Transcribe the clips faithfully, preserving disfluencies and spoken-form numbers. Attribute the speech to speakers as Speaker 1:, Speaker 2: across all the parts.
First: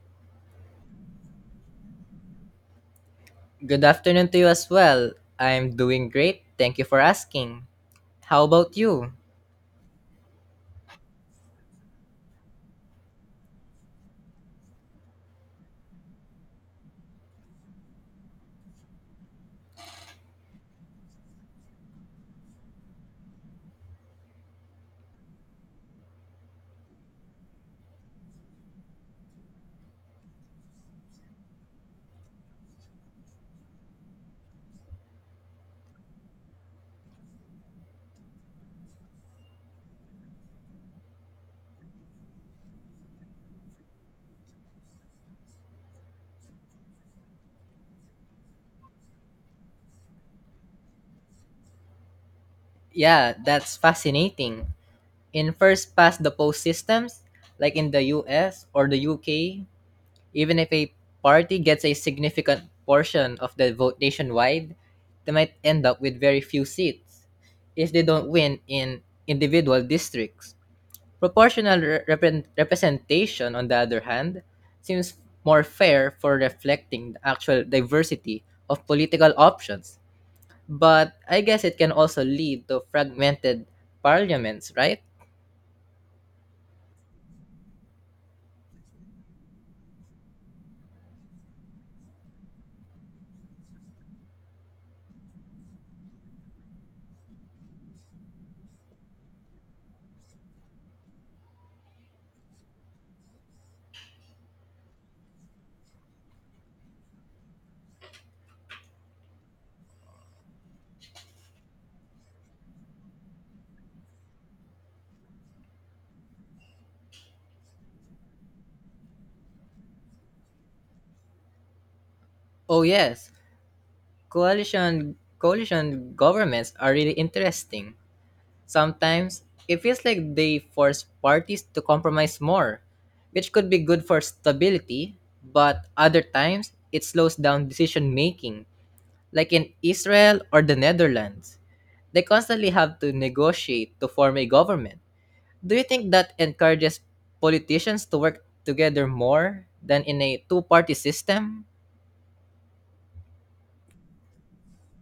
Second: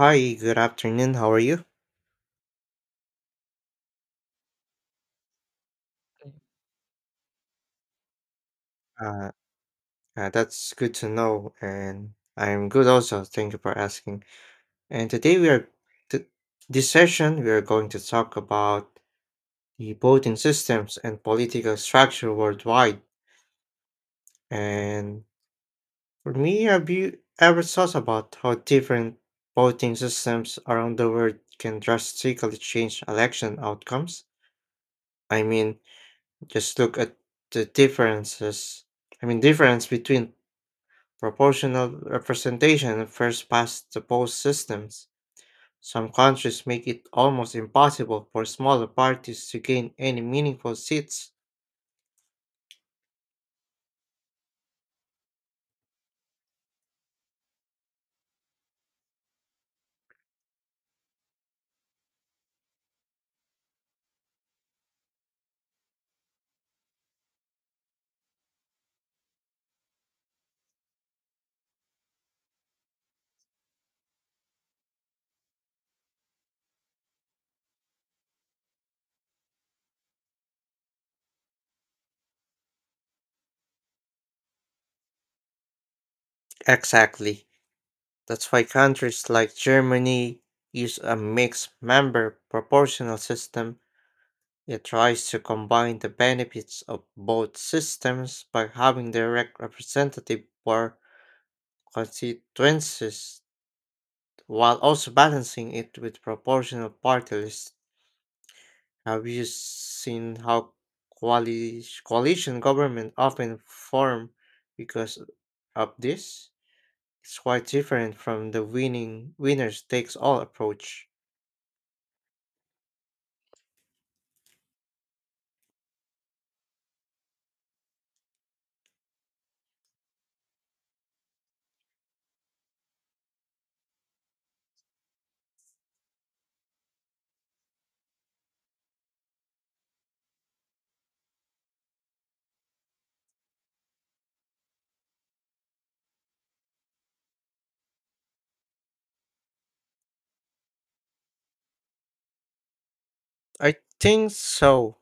Speaker 1: Hi, good afternoon. How are you?
Speaker 2: Good afternoon to you as well. I'm doing great. Thank you for asking. How about you?
Speaker 1: Uh, uh, that's good to know, and I'm good also. Thank you for asking. And today we are, th this session, we are going to talk about the voting systems and political structure worldwide. And for me, have you ever thought about how different voting systems around the world can drastically change election outcomes? I mean, just look at the differences. I mean, difference between proportional representation first past the post systems. Some countries make it almost impossible for smaller parties to gain any meaningful seats.
Speaker 2: Yeah, that's fascinating. In first past the post systems, like in the U S or the U K, even if a party gets a significant portion of the vote nationwide, they might end up with very few seats if they don't win in individual districts. Proportional re- repre- representation, on the other hand, seems more fair for reflecting the actual diversity of political options. But I guess it can also lead to fragmented parliaments, right?
Speaker 1: Exactly. That's why countries like Germany use a mixed member proportional system. It tries to combine the benefits of both systems by having direct representative for constituencies while also balancing it with proportional party lists. Have you seen how coali- coalition government often form because of this? It's quite different from the winning winners takes all approach.
Speaker 2: Oh yes, coalition coalition governments are really interesting. Sometimes it feels like they force parties to compromise more, which could be good for stability, but other times it slows down decision making. Like in Israel or the Netherlands, they constantly have to negotiate to form a government. Do you think that encourages politicians to work together more than in a two party system?
Speaker 1: I think so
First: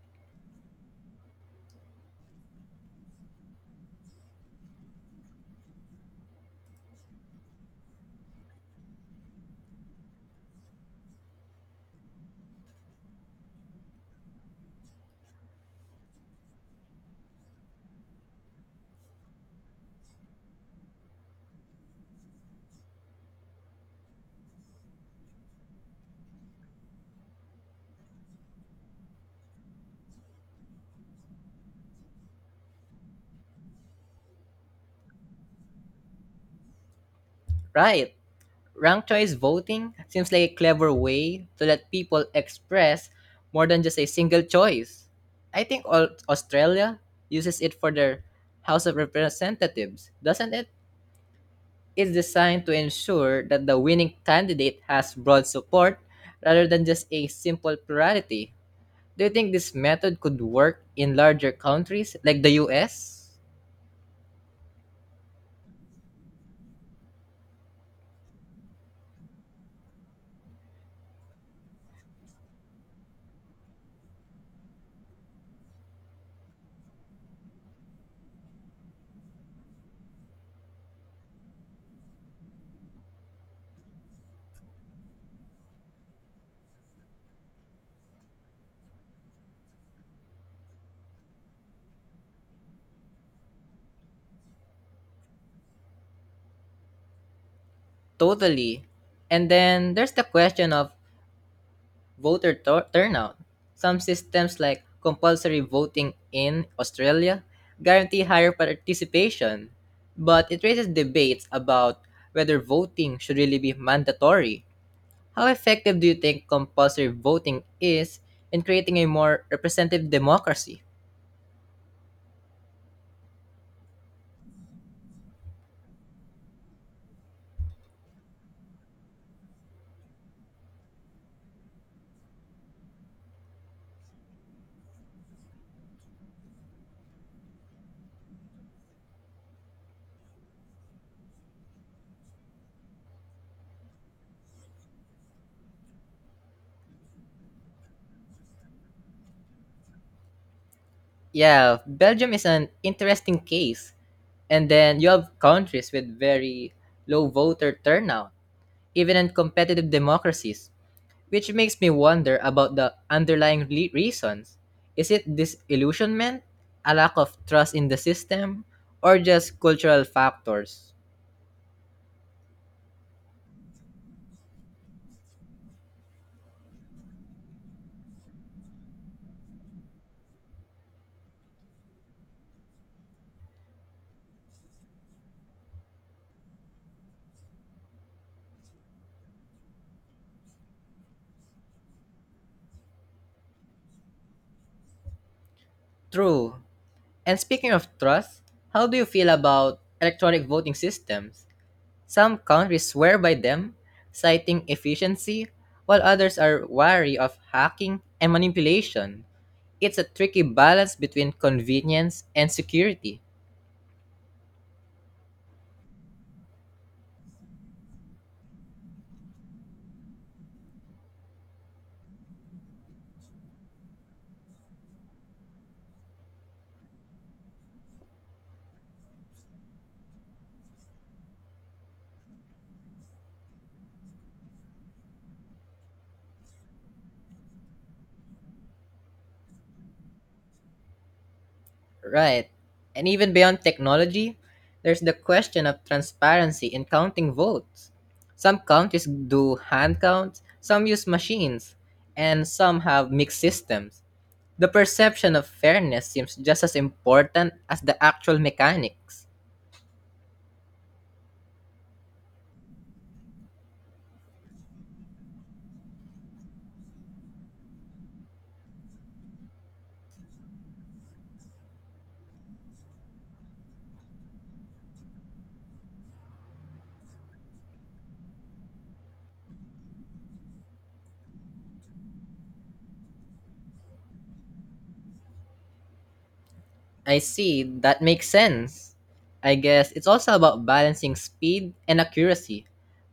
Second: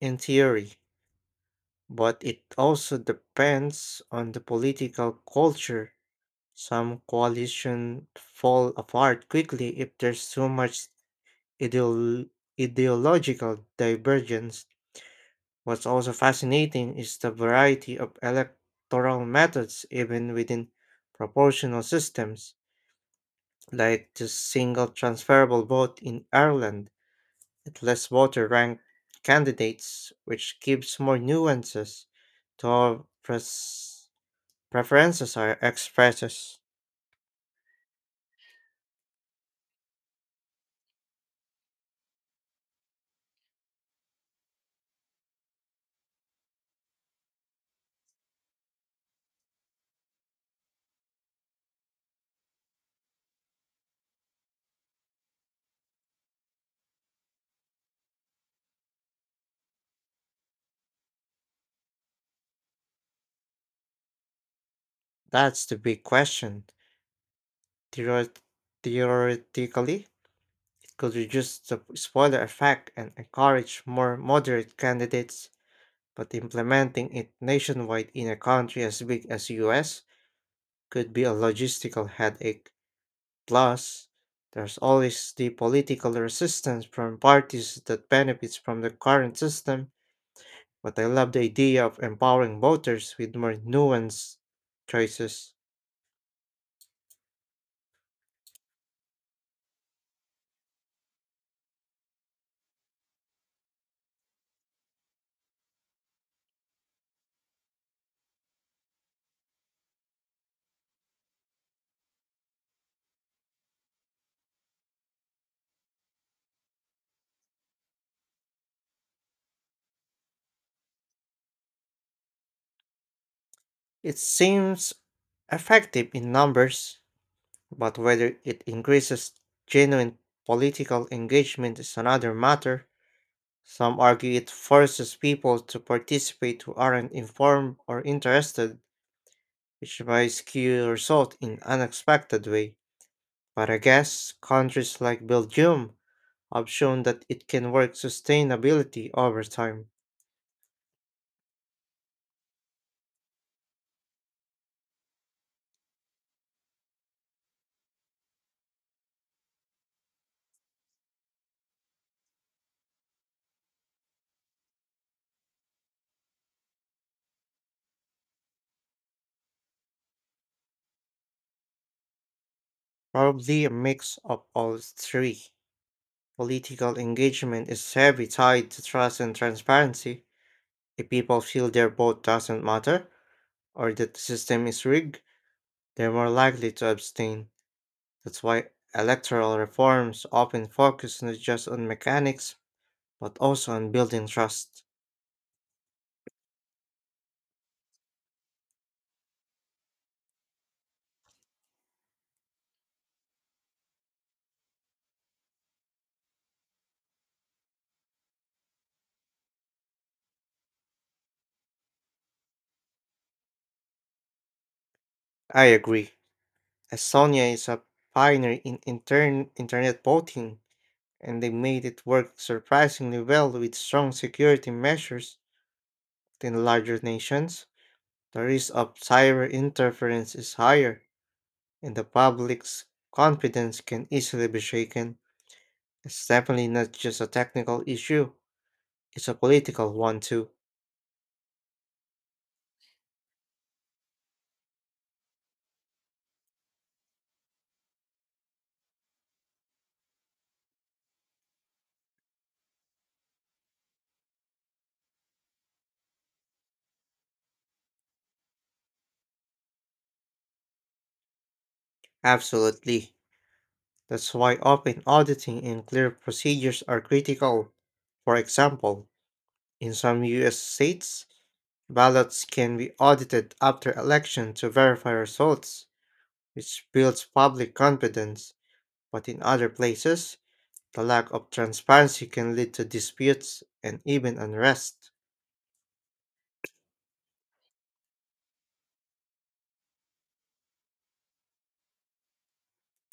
Speaker 1: in theory, but it also depends on the political culture. Some coalition fall apart quickly if there's too much ideol- ideological divergence. What's also fascinating is the variety of electoral methods even within proportional systems, like the single transferable vote in Ireland that lets voter rank candidates, which gives more nuances to how pres- preferences are expressed.
Speaker 2: Right. Ranked choice voting seems like a clever way to let people express more than just a single choice. I think all Australia uses it for their House of Representatives, doesn't it? Is designed to ensure that the winning candidate has broad support rather than just a simple plurality. Do you think this method could work in larger countries like the U S?
Speaker 1: That's the big question. Theoret- Theoretically, it could reduce the spoiler effect and encourage more moderate candidates, but implementing it nationwide in a country as big as U S could be a logistical headache. Plus, there's always the political resistance from parties that benefits from the current system, but I love the idea of empowering voters with more nuanced choices.
Speaker 2: Totally. And then there's the question of voter tur- turnout. Some systems like compulsory voting in Australia guarantee higher participation, but it raises debates about whether voting should really be mandatory. How effective do you think compulsory voting is in creating a more representative democracy?
Speaker 1: It seems effective in numbers, but whether it increases genuine political engagement is another matter. Some argue it forces people to participate who aren't informed or interested, which may skew result in unexpected way. But I guess countries like Belgium have shown that it can work sustainability over time.
Speaker 2: Yeah, Belgium is an interesting case. And then you have countries with very low voter turnout, even in competitive democracies, which makes me wonder about the underlying le- reasons. Is it disillusionment, a lack of trust in the system, or just cultural factors?
Speaker 1: Probably a mix of all three. Political engagement is heavily tied to trust and transparency. If people feel their vote doesn't matter or that the system is rigged, they're more likely to abstain. That's why electoral reforms often focus not just on mechanics, but also on building trust.
Speaker 2: True. And speaking of trust, how do you feel about electronic voting systems? Some countries swear by them, citing efficiency, while others are wary of hacking and manipulation. It's a tricky balance between convenience and security.
Speaker 1: I agree. Estonia is a pioneer in intern- internet voting, and they made it work surprisingly well with strong security measures. In larger nations, the risk of cyber interference is higher, and the public's confidence can easily be shaken. It's definitely not just a technical issue, it's a political one too.
Speaker 2: Right. And even beyond technology, there's the question of transparency in counting votes. Some countries do hand counts, some use machines, and some have mixed systems. The perception of fairness seems just as important as the actual mechanics.
Speaker 1: Absolutely. That's why open auditing and clear procedures are critical. For example, in some U S states, ballots can be audited after election to verify results, which builds public confidence. But in other places, the lack of transparency can lead to disputes and even unrest.
Speaker 2: I see, that makes sense. I guess it's also about balancing speed and accuracy.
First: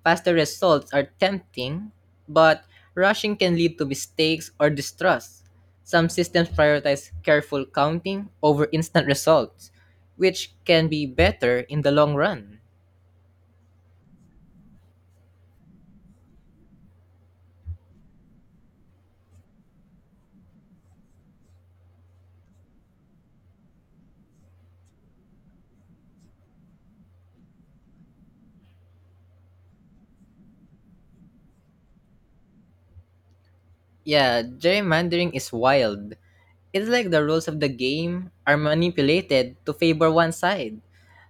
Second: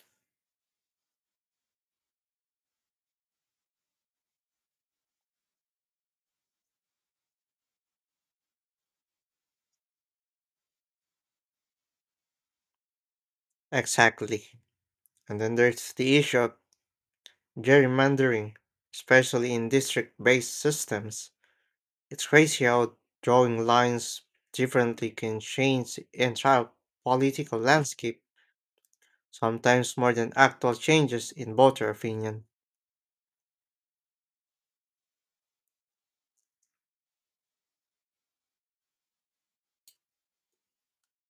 Speaker 2: Faster results are tempting, but rushing can lead to mistakes or distrust. Some systems prioritize careful counting over instant results, which can be better in the long run.
Speaker 1: Exactly. And then there's the issue of gerrymandering, especially in district based systems. It's crazy how drawing lines differently can change the entire political landscape, sometimes more than actual changes in voter opinion.
Speaker 2: Yeah, gerrymandering is wild. It's like the rules of the game are manipulated to favor one side.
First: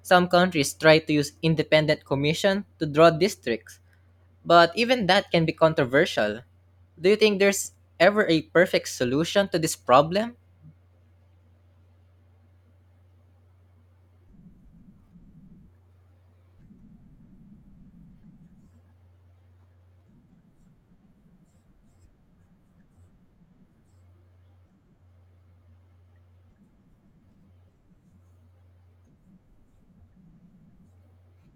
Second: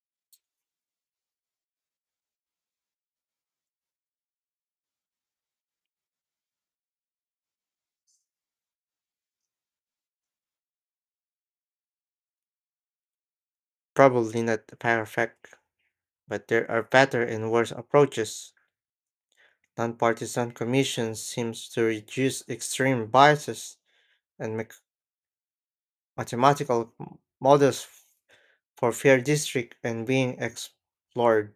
Speaker 2: Some countries try to use independent commission to draw districts, but even that can be controversial. Do you think there's ever a perfect solution to this problem?
Speaker 1: Probably not perfect, but there are better and worse approaches. Nonpartisan commissions seems to reduce extreme biases and make mathematical m- models for fair district and being explored.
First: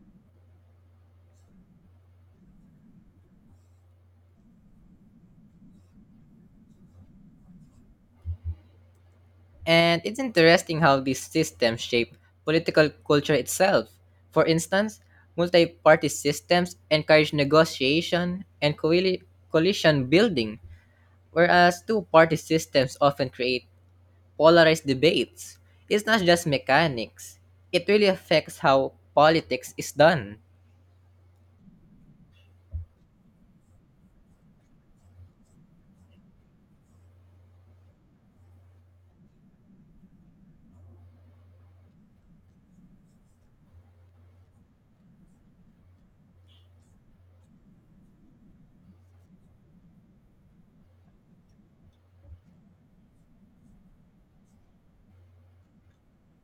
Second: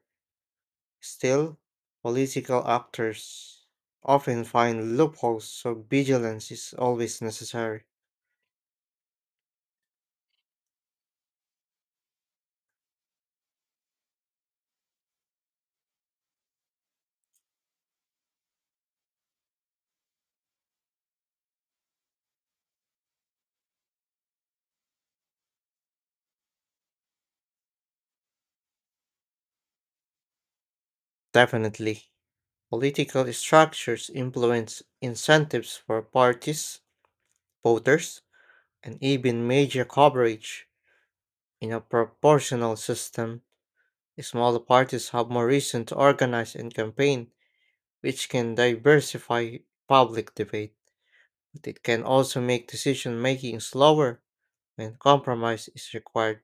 Speaker 1: Still, political actors often find loopholes, so vigilance is always necessary.
Speaker 2: And it's interesting how these systems shape political culture itself. For instance, multi party systems encourage negotiation and coali- coalition building, whereas two party systems often create polarized debates. It's not just mechanics. It really affects how politics is done.
Speaker 1: Definitely, political structures influence incentives for parties, voters, and even media coverage. In a proportional system, smaller parties have more reason to organize and campaign, which can diversify public debate. But it can also make decision making slower when compromise is required.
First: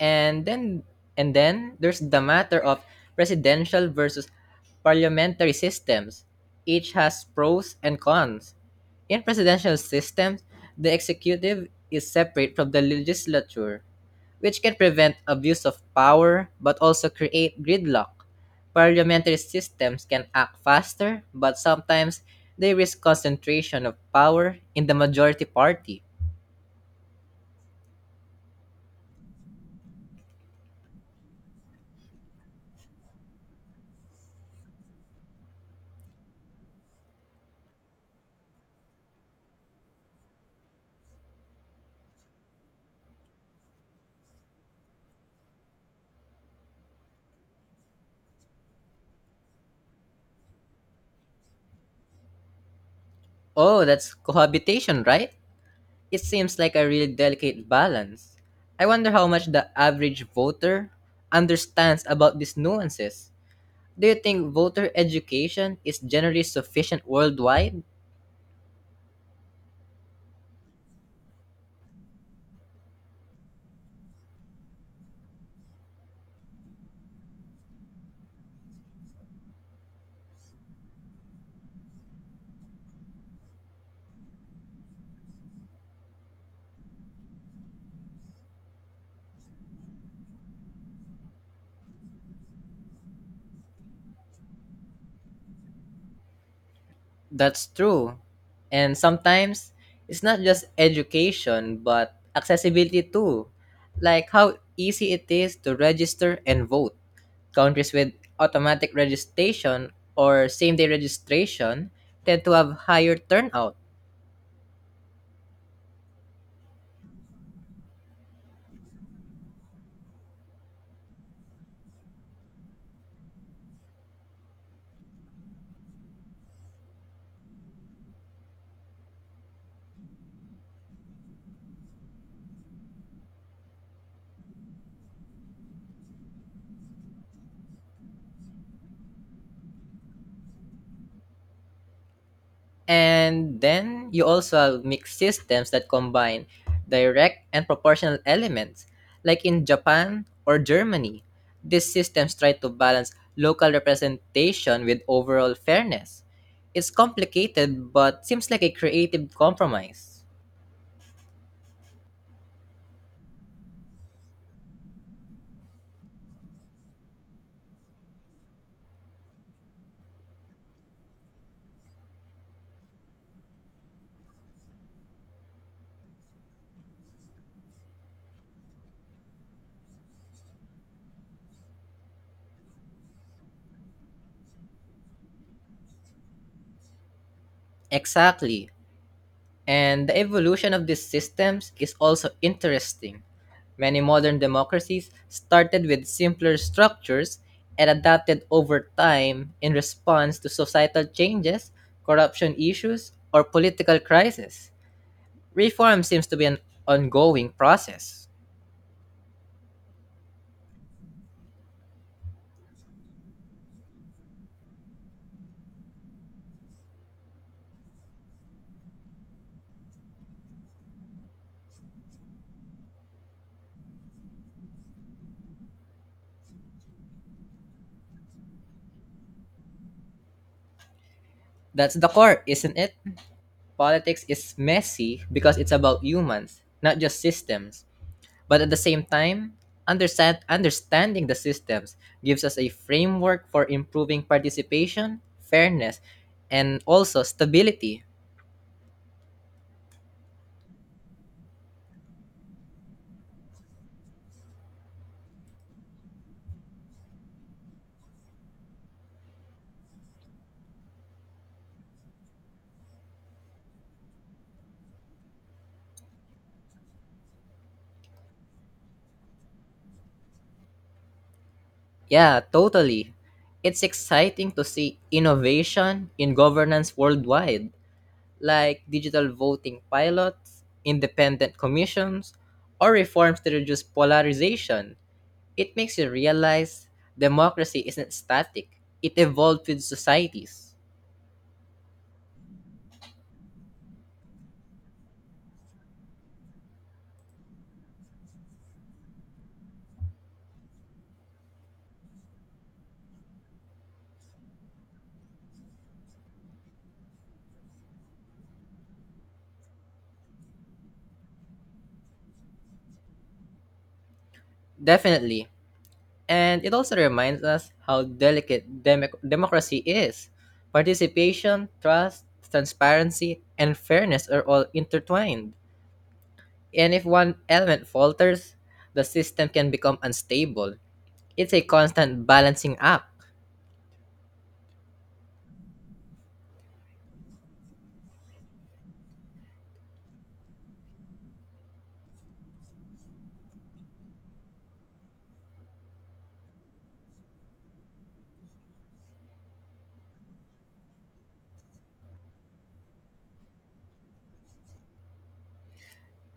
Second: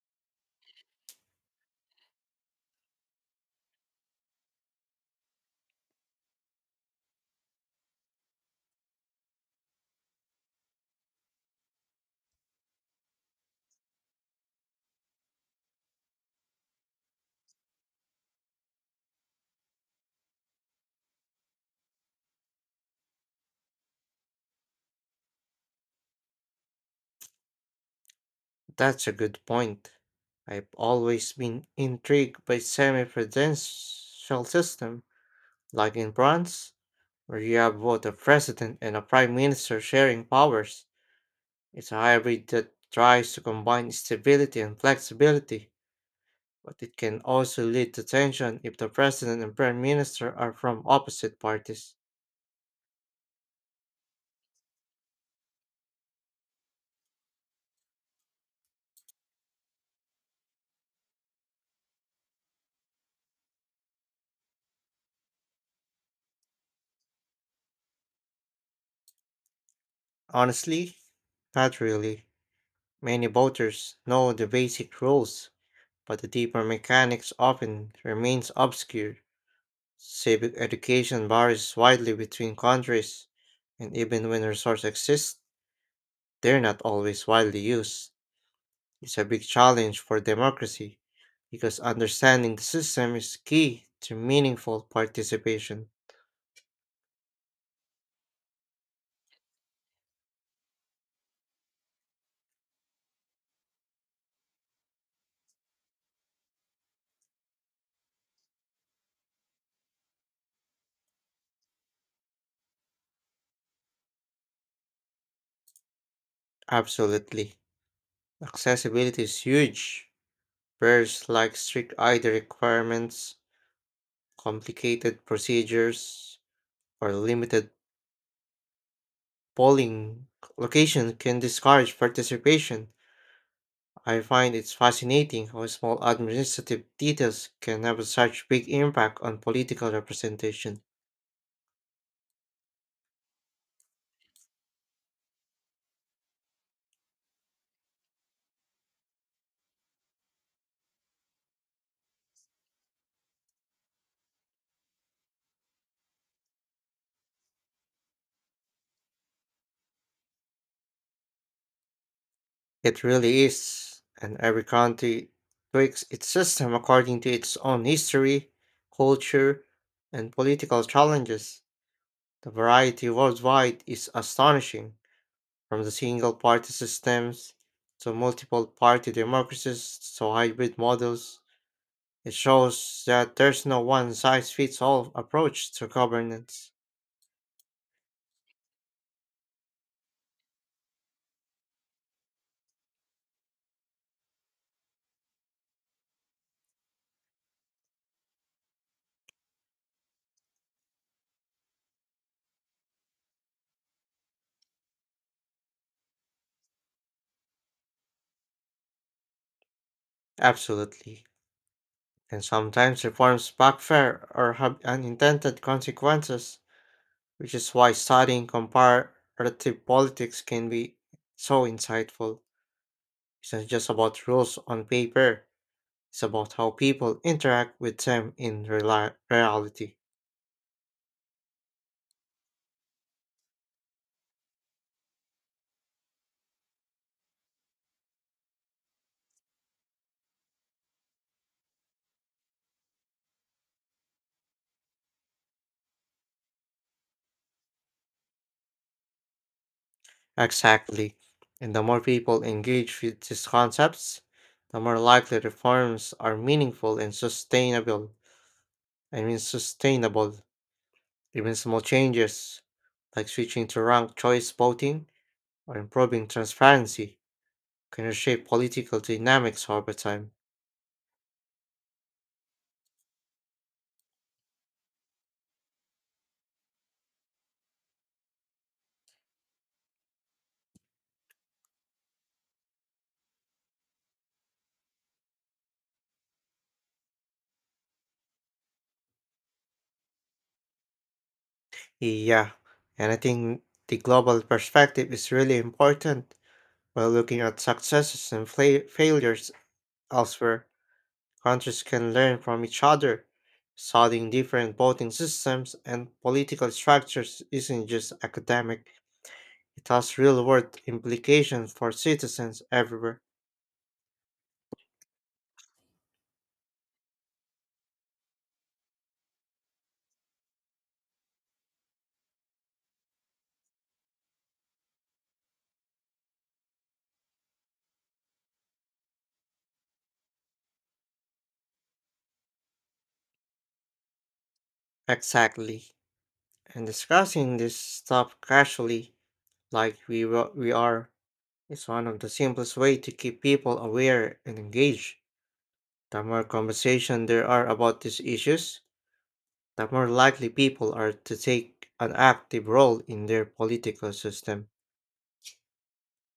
Speaker 2: and then and then there's the matter of presidential versus parliamentary systems. Each has pros and cons. In presidential systems, the executive is separate from the legislature, which can prevent abuse of power but also create gridlock. Parliamentary systems can act faster, but sometimes they risk concentration of power in the majority party.
Speaker 1: That's a good point. I've always been intrigued by semi-presidential system, like in France, where you have both a president and a prime minister sharing powers. It's a hybrid that tries to combine stability and flexibility, but it can also lead to tension if the president and prime minister are from opposite parties.
Speaker 2: Oh, that's cohabitation, right? It seems like a really delicate balance. I wonder how much the average voter understands about these nuances. Do you think voter education is generally sufficient worldwide?
Speaker 1: Honestly, not really. Many voters know the basic rules, but the deeper mechanics often remains obscure. Civic education varies widely between countries, and even when resources exist, they're not always widely used. It's a big challenge for democracy because understanding the system is key to meaningful participation.
Speaker 2: That's true. And sometimes it's not just education, but accessibility too. Like how easy it is to register and vote. Countries with automatic registration or same day registration tend to have higher turnout.
Speaker 1: Absolutely. Accessibility is huge. Barriers like strict I D requirements, complicated procedures, or limited polling location can discourage participation. I find it's fascinating how small administrative details can have such big impact on political representation.
Speaker 2: And then you also have mixed systems that combine direct and proportional elements. Like in Japan or Germany, these systems try to balance local representation with overall fairness. It's complicated but seems like a creative compromise.
Speaker 1: It really is, and every country tweaks its system according to its own history, culture, and political challenges. The variety worldwide is astonishing, from the single party systems to multiple party democracies to hybrid models. It shows that there's no one size fits all approach to governance.
Speaker 2: Exactly. And the evolution of these systems is also interesting. Many modern democracies started with simpler structures and adapted over time in response to societal changes, corruption issues, or political crises. Reform seems to be an ongoing process.
Speaker 1: Absolutely. And sometimes reforms backfire or have unintended consequences, which is why studying comparative politics can be so insightful. It's not just about rules on paper, it's about how people interact with them in reali- reality.
Speaker 2: That's the core, isn't it? Politics is messy because it's about humans, not just systems. But at the same time, understand, understanding the systems gives us a framework for improving participation, fairness, and also stability.
Speaker 1: Exactly. And the more people engage with these concepts, the more likely reforms are meaningful and sustainable. I mean, sustainable. Even small changes, like switching to ranked choice voting or improving transparency, can reshape political dynamics over time.
Speaker 2: Yeah, totally. It's exciting to see innovation in governance worldwide, like digital voting pilots, independent commissions, or reforms to reduce polarization. It makes you realize democracy isn't static, it evolves with societies.
Speaker 1: Yeah, and I think the global perspective is really important while looking at successes and fla- failures elsewhere. Countries can learn from each other. Studying different voting systems and political structures isn't just academic, it has real world implications for citizens everywhere.
Speaker 2: Definitely. And it also reminds us how delicate demic democracy is. Participation, trust, transparency, and fairness are all intertwined. And if one element falters, the system can become unstable. It's a constant balancing act.
Speaker 1: Exactly. And discussing this stuff casually, like we, wa- we are, is one of the simplest way to keep people aware and engaged. The more conversation there are about these issues, the more likely people are to take an active role in their political system.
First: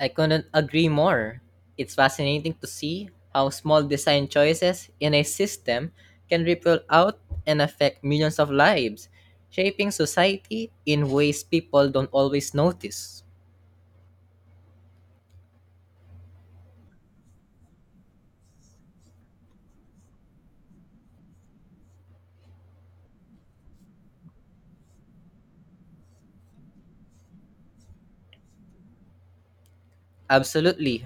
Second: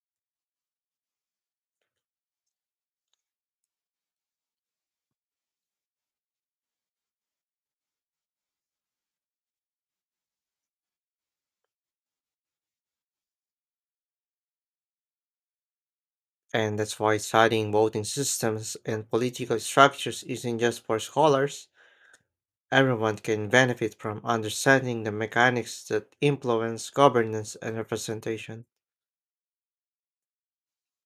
Speaker 2: I couldn't agree more. It's fascinating to see how small design choices in a system can ripple out and affect millions of lives, shaping society in ways people don't always notice.
Speaker 1: And that's why studying voting systems and political structures isn't just for scholars. Everyone can benefit from understanding the mechanics that influence governance and representation.
Speaker 2: Absolutely.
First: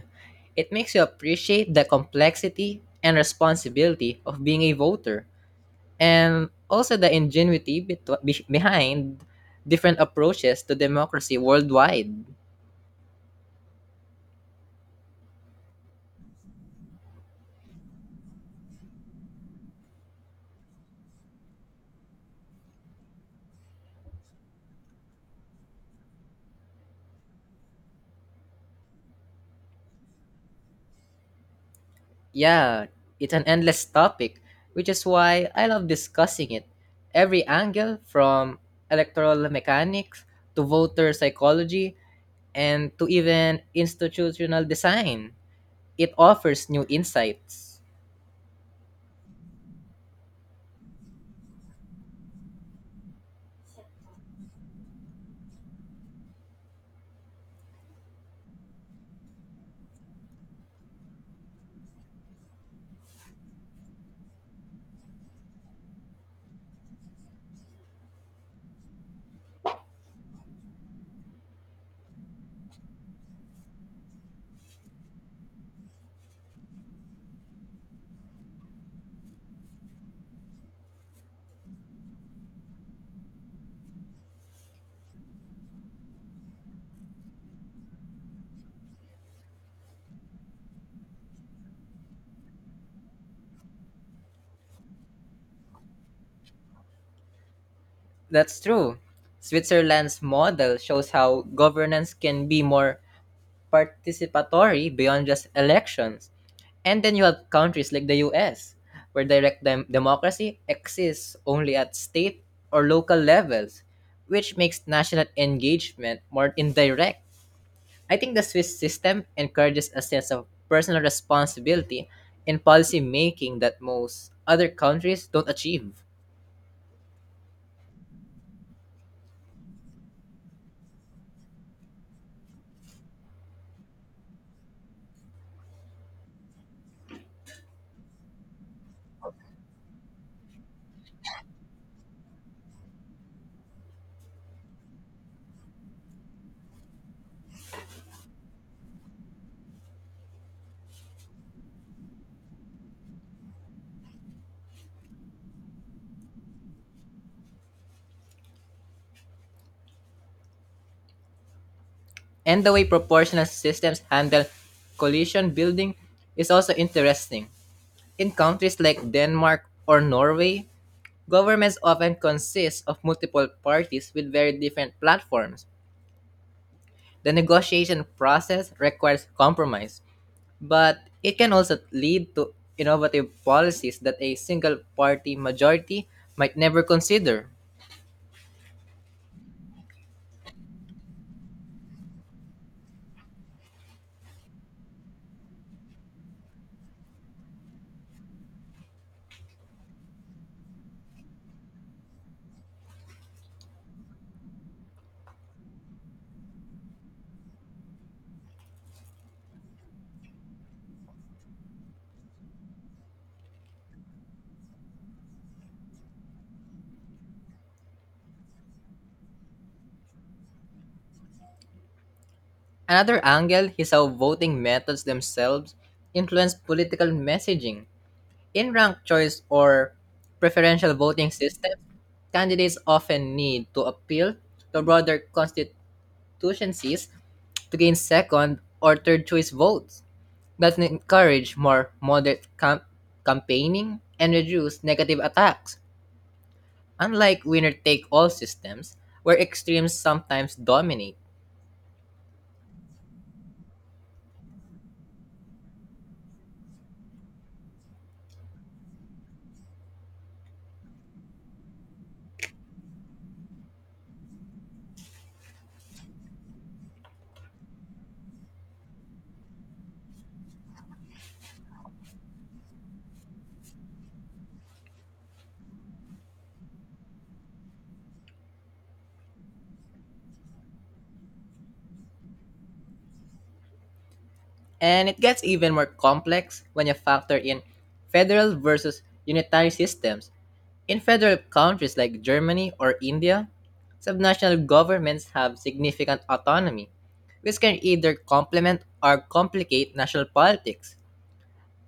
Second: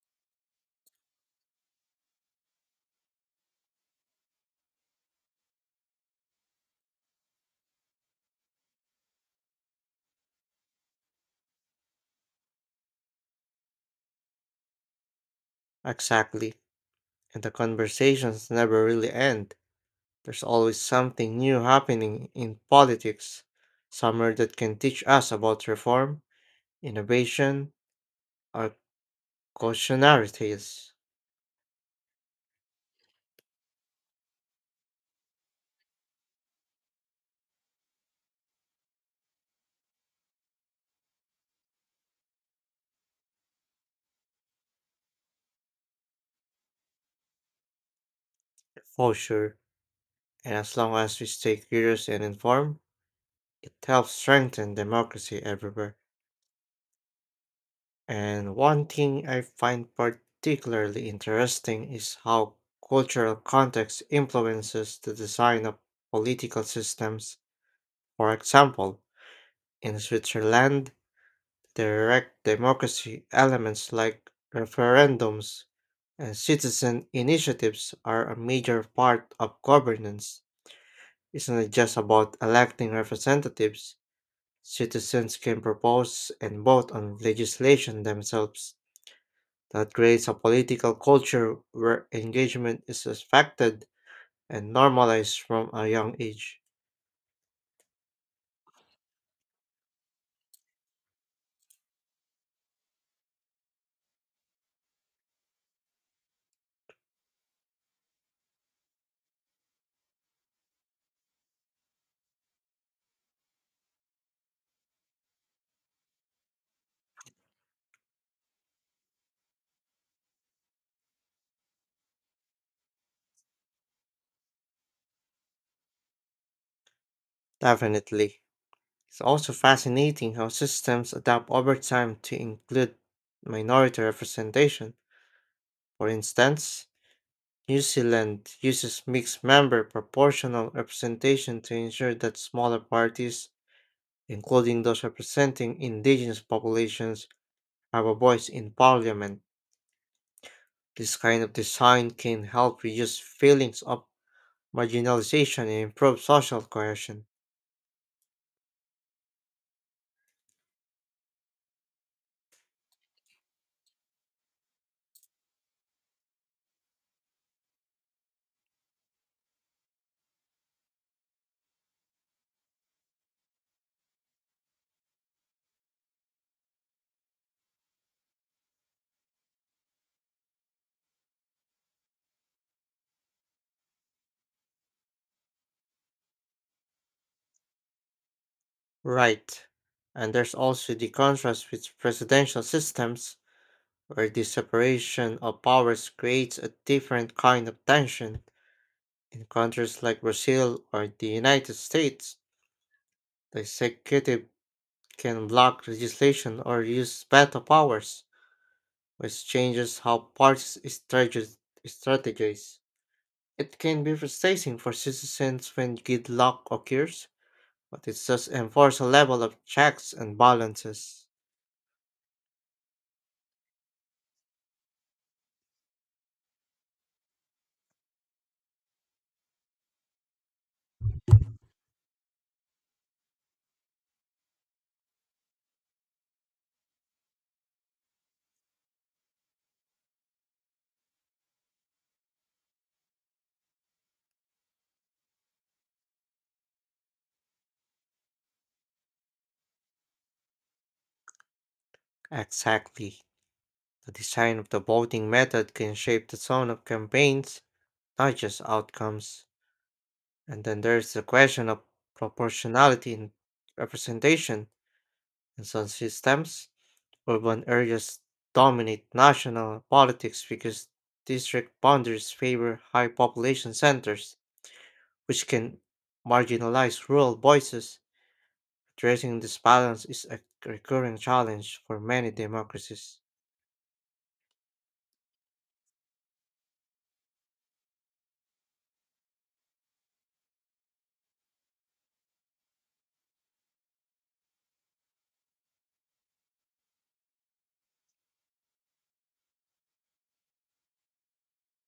Speaker 2: It makes you appreciate the complexity and responsibility of being a voter, and also the ingenuity betw- be- behind different approaches to democracy worldwide.
Speaker 1: Exactly. And the conversations never really end. There's always something new happening in politics, somewhere that can teach us about reform, innovation, or cautionarities,
Speaker 2: Yeah, it's an endless topic, which is why I love discussing it. Every angle, from electoral mechanics to voter psychology and to even institutional design, it offers new insights.
Speaker 1: for sure. And as long as we stay curious and informed, it helps strengthen democracy everywhere. And one thing I find particularly interesting is how cultural context influences the design of political systems. For example, in Switzerland, direct democracy elements like referendums and citizen initiatives are a major part of governance. It's not just about electing representatives. Citizens can propose and vote on legislation themselves. That creates a political culture where engagement is expected and normalized from a young age.
Speaker 2: That's true. Switzerland's model shows how governance can be more participatory beyond just elections. And then you have countries like the U S, where direct dem- democracy exists only at state or local levels, which makes national engagement more indirect. I think the Swiss system encourages a sense of personal responsibility in policy making that most other countries don't achieve.
Speaker 1: Definitely. It's also fascinating how systems adapt over time to include minority representation. For instance, New Zealand uses mixed member proportional representation to ensure that smaller parties, including those representing indigenous populations, have a voice in parliament. This kind of design can help reduce feelings of marginalization and improve social cohesion.
Speaker 2: And the way proportional systems handle coalition building is also interesting. In countries like Denmark or Norway, governments often consist of multiple parties with very different platforms. The negotiation process requires compromise, but it can also lead to innovative policies that a single party majority might never consider.
Speaker 1: Right. And there's also the contrast with presidential systems, where the separation of powers creates a different kind of tension. In countries like Brazil or the United States, the executive can block legislation or use veto powers, which changes how parties strate- strategize. It can be frustrating for citizens when gridlock occurs, but it does enforce a level of checks and balances.
Speaker 2: Another angle is how voting methods themselves influence political messaging. In ranked choice or preferential voting systems, candidates often need to appeal to broader constituencies to gain second or third choice votes that encourage more moderate cam- campaigning and reduce negative attacks. Unlike winner take all systems, where extremes sometimes dominate.
Speaker 1: Exactly. The design of the voting method can shape the tone of campaigns digest outcomes. And then there's the question of proportionality in representation. In some systems, urban areas dominate national politics because district boundaries favor high population centers, which can marginalize rural voices. Addressing this balance is a recurring challenge for many democracies.
Speaker 2: And it gets even more complex when you factor in federal versus unitary systems. In federal countries like Germany or India, subnational governments have significant autonomy, which can either complement or complicate national politics.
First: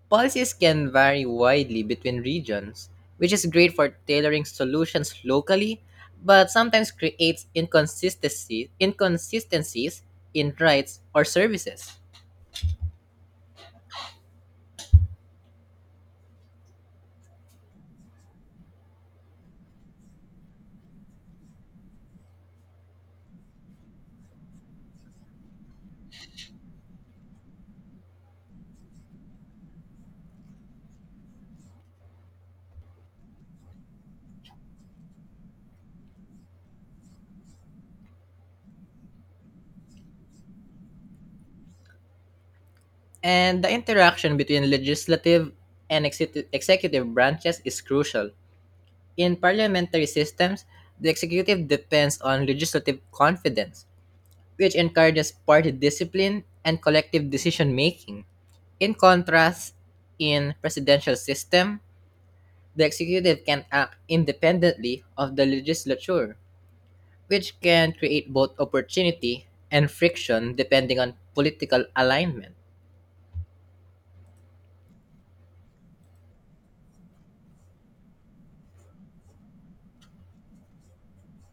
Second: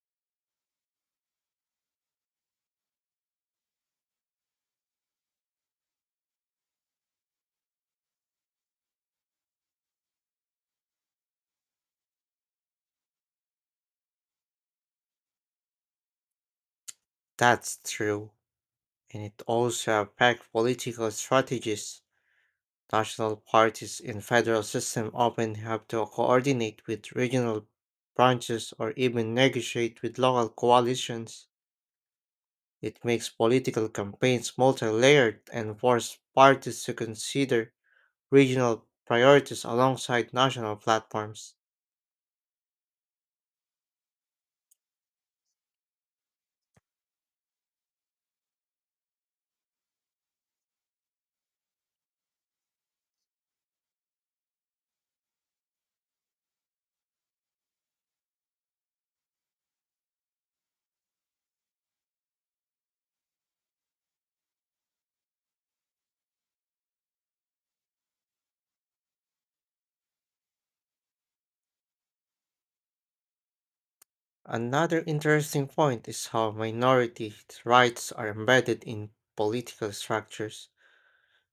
Speaker 2: Policies can vary widely between regions, which is great for tailoring solutions locally, but sometimes creates inconsistency, inconsistencies in rights or services.
Speaker 1: That's true, and it also affects political strategies. National parties in federal system often have to coordinate with regional branches or even negotiate with local coalitions. It makes political campaigns multi-layered and forces parties to consider regional priorities alongside national platforms.
Speaker 2: And the interaction between legislative and execu- executive branches is crucial. In parliamentary systems, the executive depends on legislative confidence, which encourages party discipline and collective decision making. In contrast, in presidential system, the executive can act independently of the legislature, which can create both opportunity and friction depending on political alignment.
Speaker 1: Another interesting point is how minority rights are embedded in political structures.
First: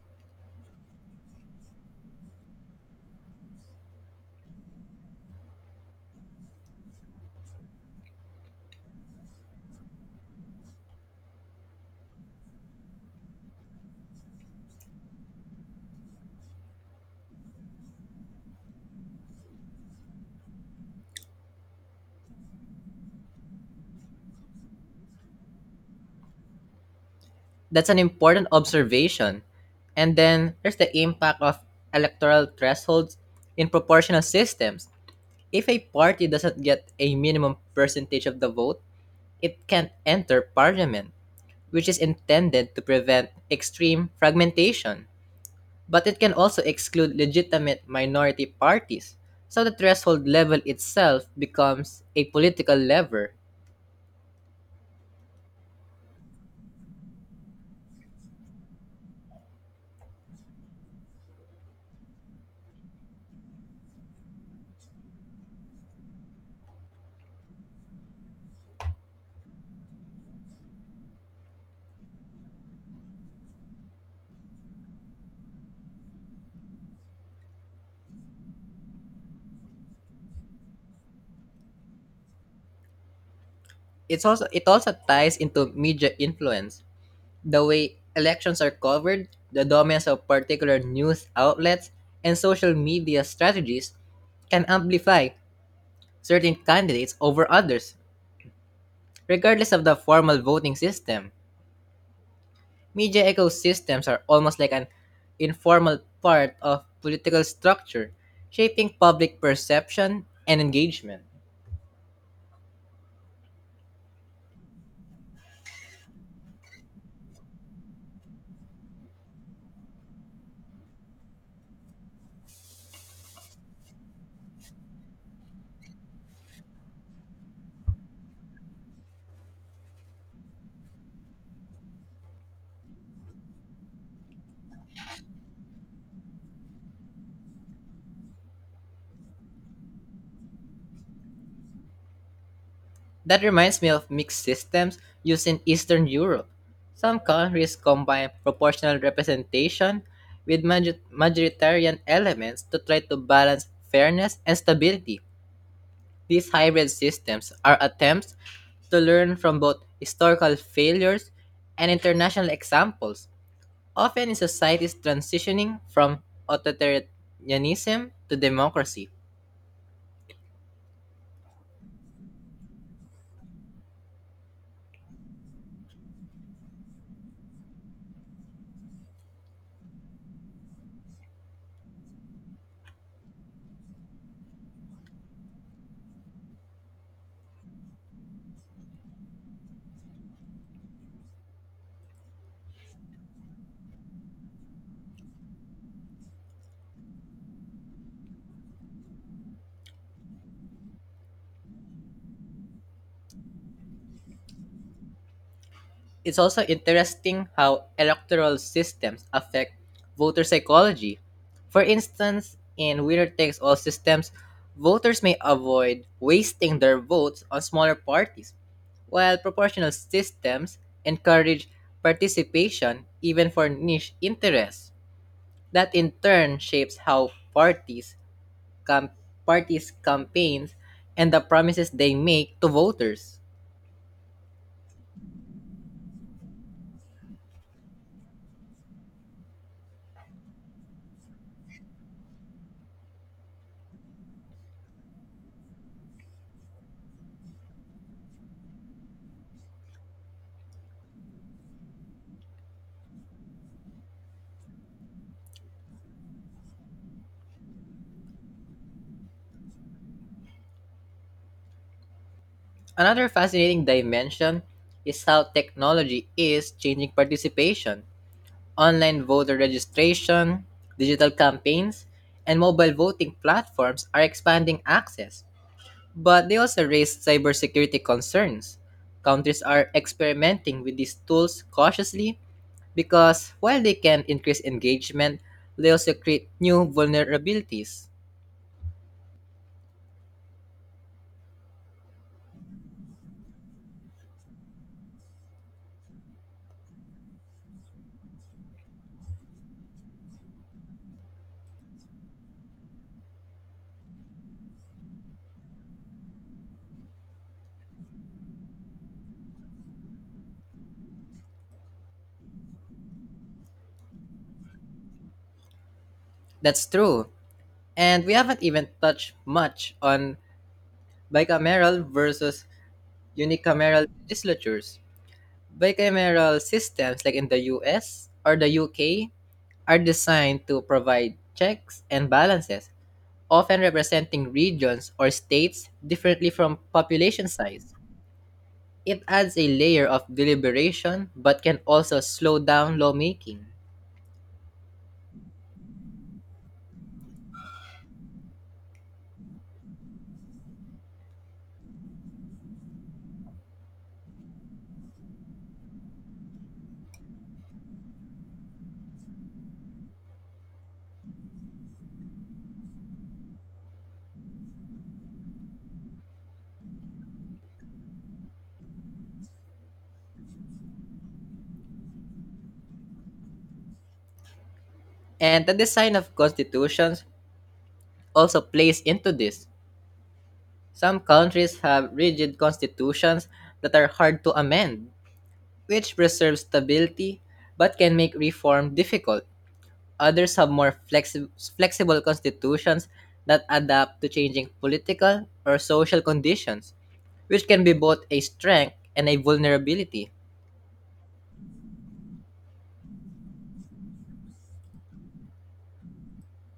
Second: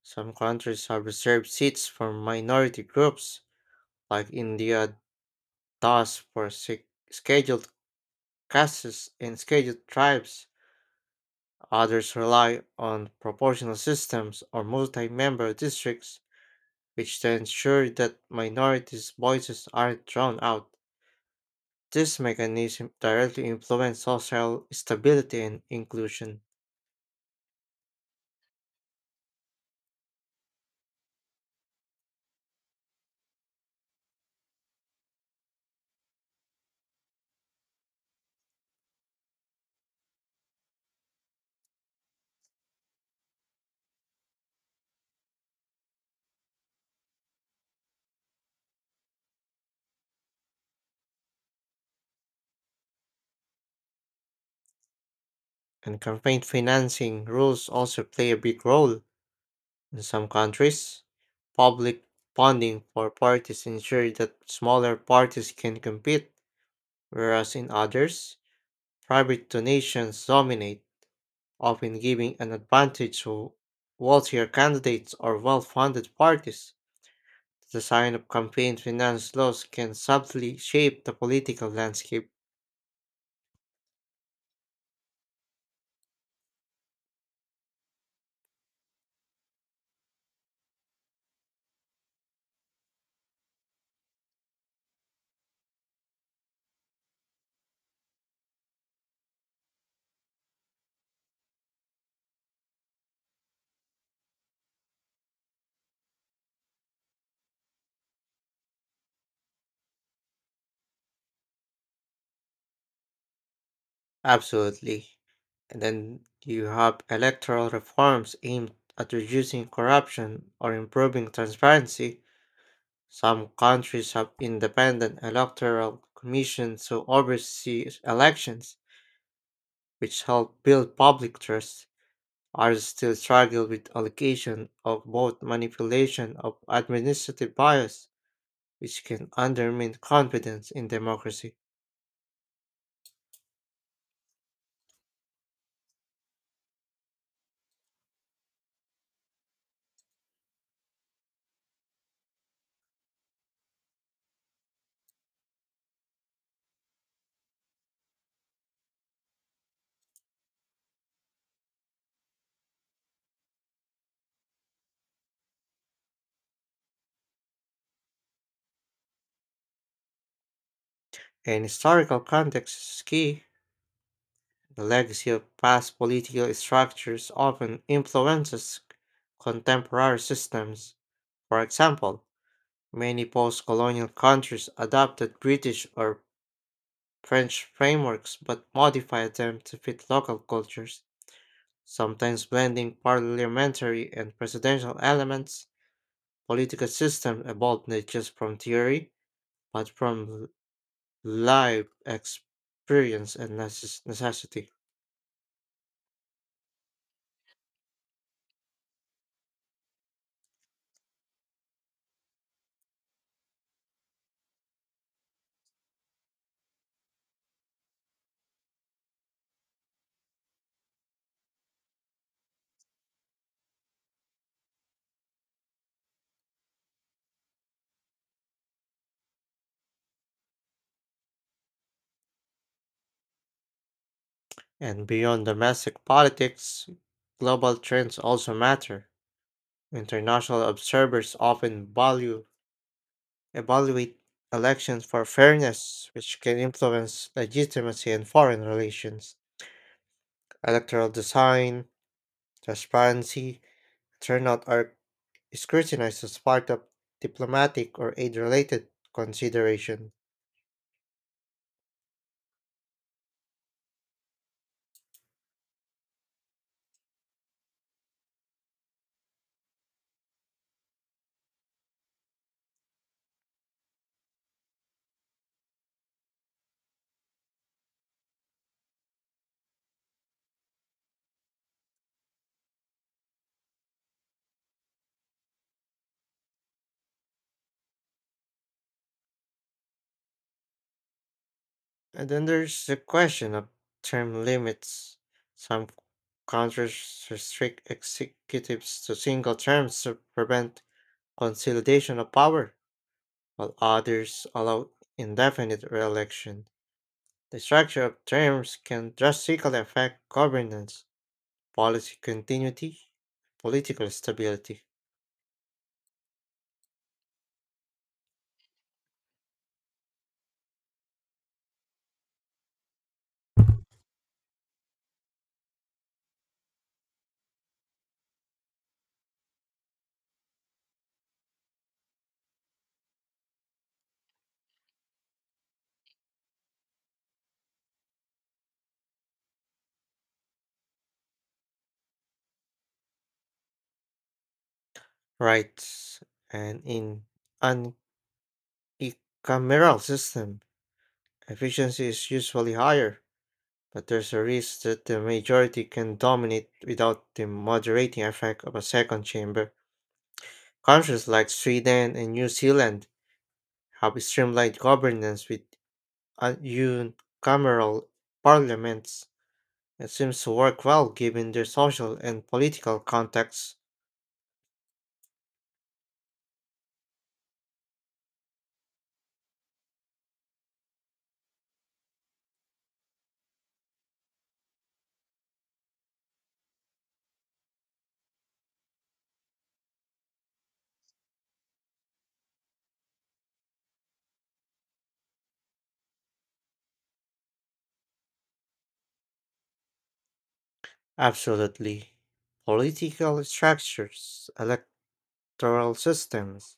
Speaker 1: Some countries have reserved seats for minority groups, like India. Thus, for sec- scheduled castes and scheduled tribes, others rely on proportional systems or multi member districts, which then ensure that minorities' voices aren't drowned out. This mechanism directly influences social stability and inclusion,
Speaker 2: That's an important observation. And then there's the impact of electoral thresholds in proportional systems. If a party doesn't get a minimum percentage of the vote, it can't enter parliament, which is intended to prevent extreme fragmentation. But it can also exclude legitimate minority parties, so the threshold level itself becomes a political lever.
Speaker 1: and campaign financing rules also play a big role. In some countries, public funding for parties ensure that smaller parties can compete, whereas in others, private donations dominate, often giving an advantage to wealthier candidates or well funded parties. The design of campaign finance laws can subtly shape the political landscape.
Speaker 2: It's also it also ties into media influence. The way elections are covered, the dominance of particular news outlets, and social media strategies can amplify certain candidates over others, regardless of the formal voting system. Media ecosystems are almost like an informal part of political structure, shaping public perception and engagement.
Speaker 1: Absolutely. And then you have electoral reforms aimed at reducing corruption or improving transparency. Some countries have independent electoral commissions to oversee elections, which help build public trust. Are still struggle with allocation of both manipulation of administrative bias, which can undermine confidence in democracy.
Speaker 2: That reminds me of mixed systems used in Eastern Europe. Some countries combine proportional representation with maju- majoritarian elements to try to balance fairness and stability. These hybrid systems are attempts to learn from both historical failures and international examples, often in societies transitioning from authoritarianism to democracy.
Speaker 1: And historical context is key. The legacy of past political structures often influences contemporary systems. For example, many post colonial countries adopted British or French frameworks but modified them to fit local cultures, sometimes blending parliamentary and presidential elements. Political systems evolve not just from theory, but from live experience and necess- necessity.
Speaker 2: It's also interesting how electoral systems affect voter psychology. For instance, in winner takes all systems, voters may avoid wasting their votes on smaller parties, while proportional systems encourage participation even for niche interests. That in turn shapes how parties, cam- parties campaigns and the promises they make to voters.
Speaker 1: And beyond domestic politics, global trends also matter. International observers often value evaluate elections for fairness, which can influence legitimacy in foreign relations. Electoral design, transparency, turnout are scrutinized as part of diplomatic or aid related consideration.
Speaker 2: Another fascinating dimension is how technology is changing participation. Online voter registration, digital campaigns, and mobile voting platforms are expanding access, but they also raise cybersecurity concerns. Countries are experimenting with these tools cautiously because while they can increase engagement, they also create new vulnerabilities.
Speaker 1: And then there's the question of term limits. Some countries restrict executives to single terms to prevent consolidation of power, while others allow indefinite re-election. The structure of terms can drastically affect governance, policy continuity, political stability,
Speaker 2: That's true. And we haven't even touched much on bicameral versus unicameral legislatures. Bicameral systems, like in the U S or the U K, are designed to provide checks and balances, often representing regions or states differently from population size. It adds a layer of deliberation but can also slow down lawmaking.
Speaker 1: rights, and in a cameral system efficiency is usually higher, but there's a risk that the majority can dominate without the moderating effect of a second chamber. Countries like Sweden and New Zealand have streamlined governance with unicameral parliaments. It seems to work well given their social and political context.
Speaker 2: And the design of constitutions also plays into this. Some countries have rigid constitutions that are hard to amend, which preserves stability but can make reform difficult. Others have more flexi- flexible constitutions that adapt to changing political or social conditions, which can be both a strength and a vulnerability.
Speaker 1: Absolutely. Political structures, electoral systems,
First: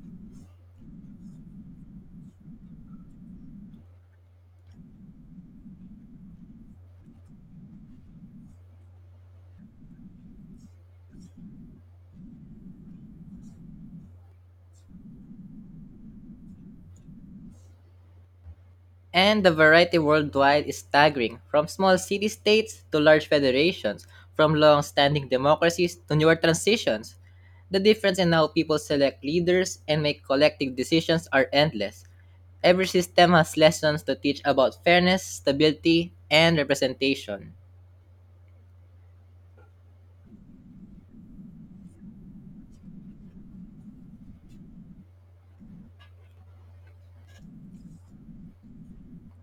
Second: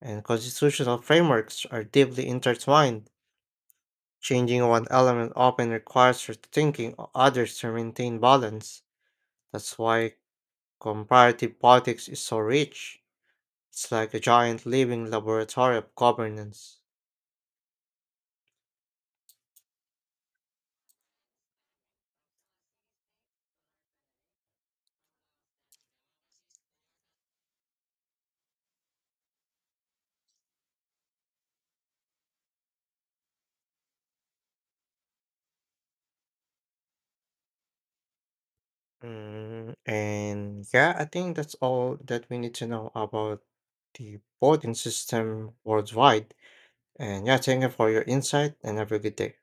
Speaker 1: and constitutional frameworks are deeply intertwined. Changing one element often requires rethinking o- others to maintain balance. That's why comparative politics is so rich. It's like a giant living laboratory of governance.
Speaker 2: And the variety worldwide is staggering, from small city states to large federations, from long standing democracies to newer transitions. The difference in how people select leaders and make collective decisions are endless. Every system has lessons to teach about fairness, stability, and representation.
Speaker 1: Mm, and yeah, I think that's all that we need to know about the voting system worldwide. And yeah, thank you for your insight and have a good day.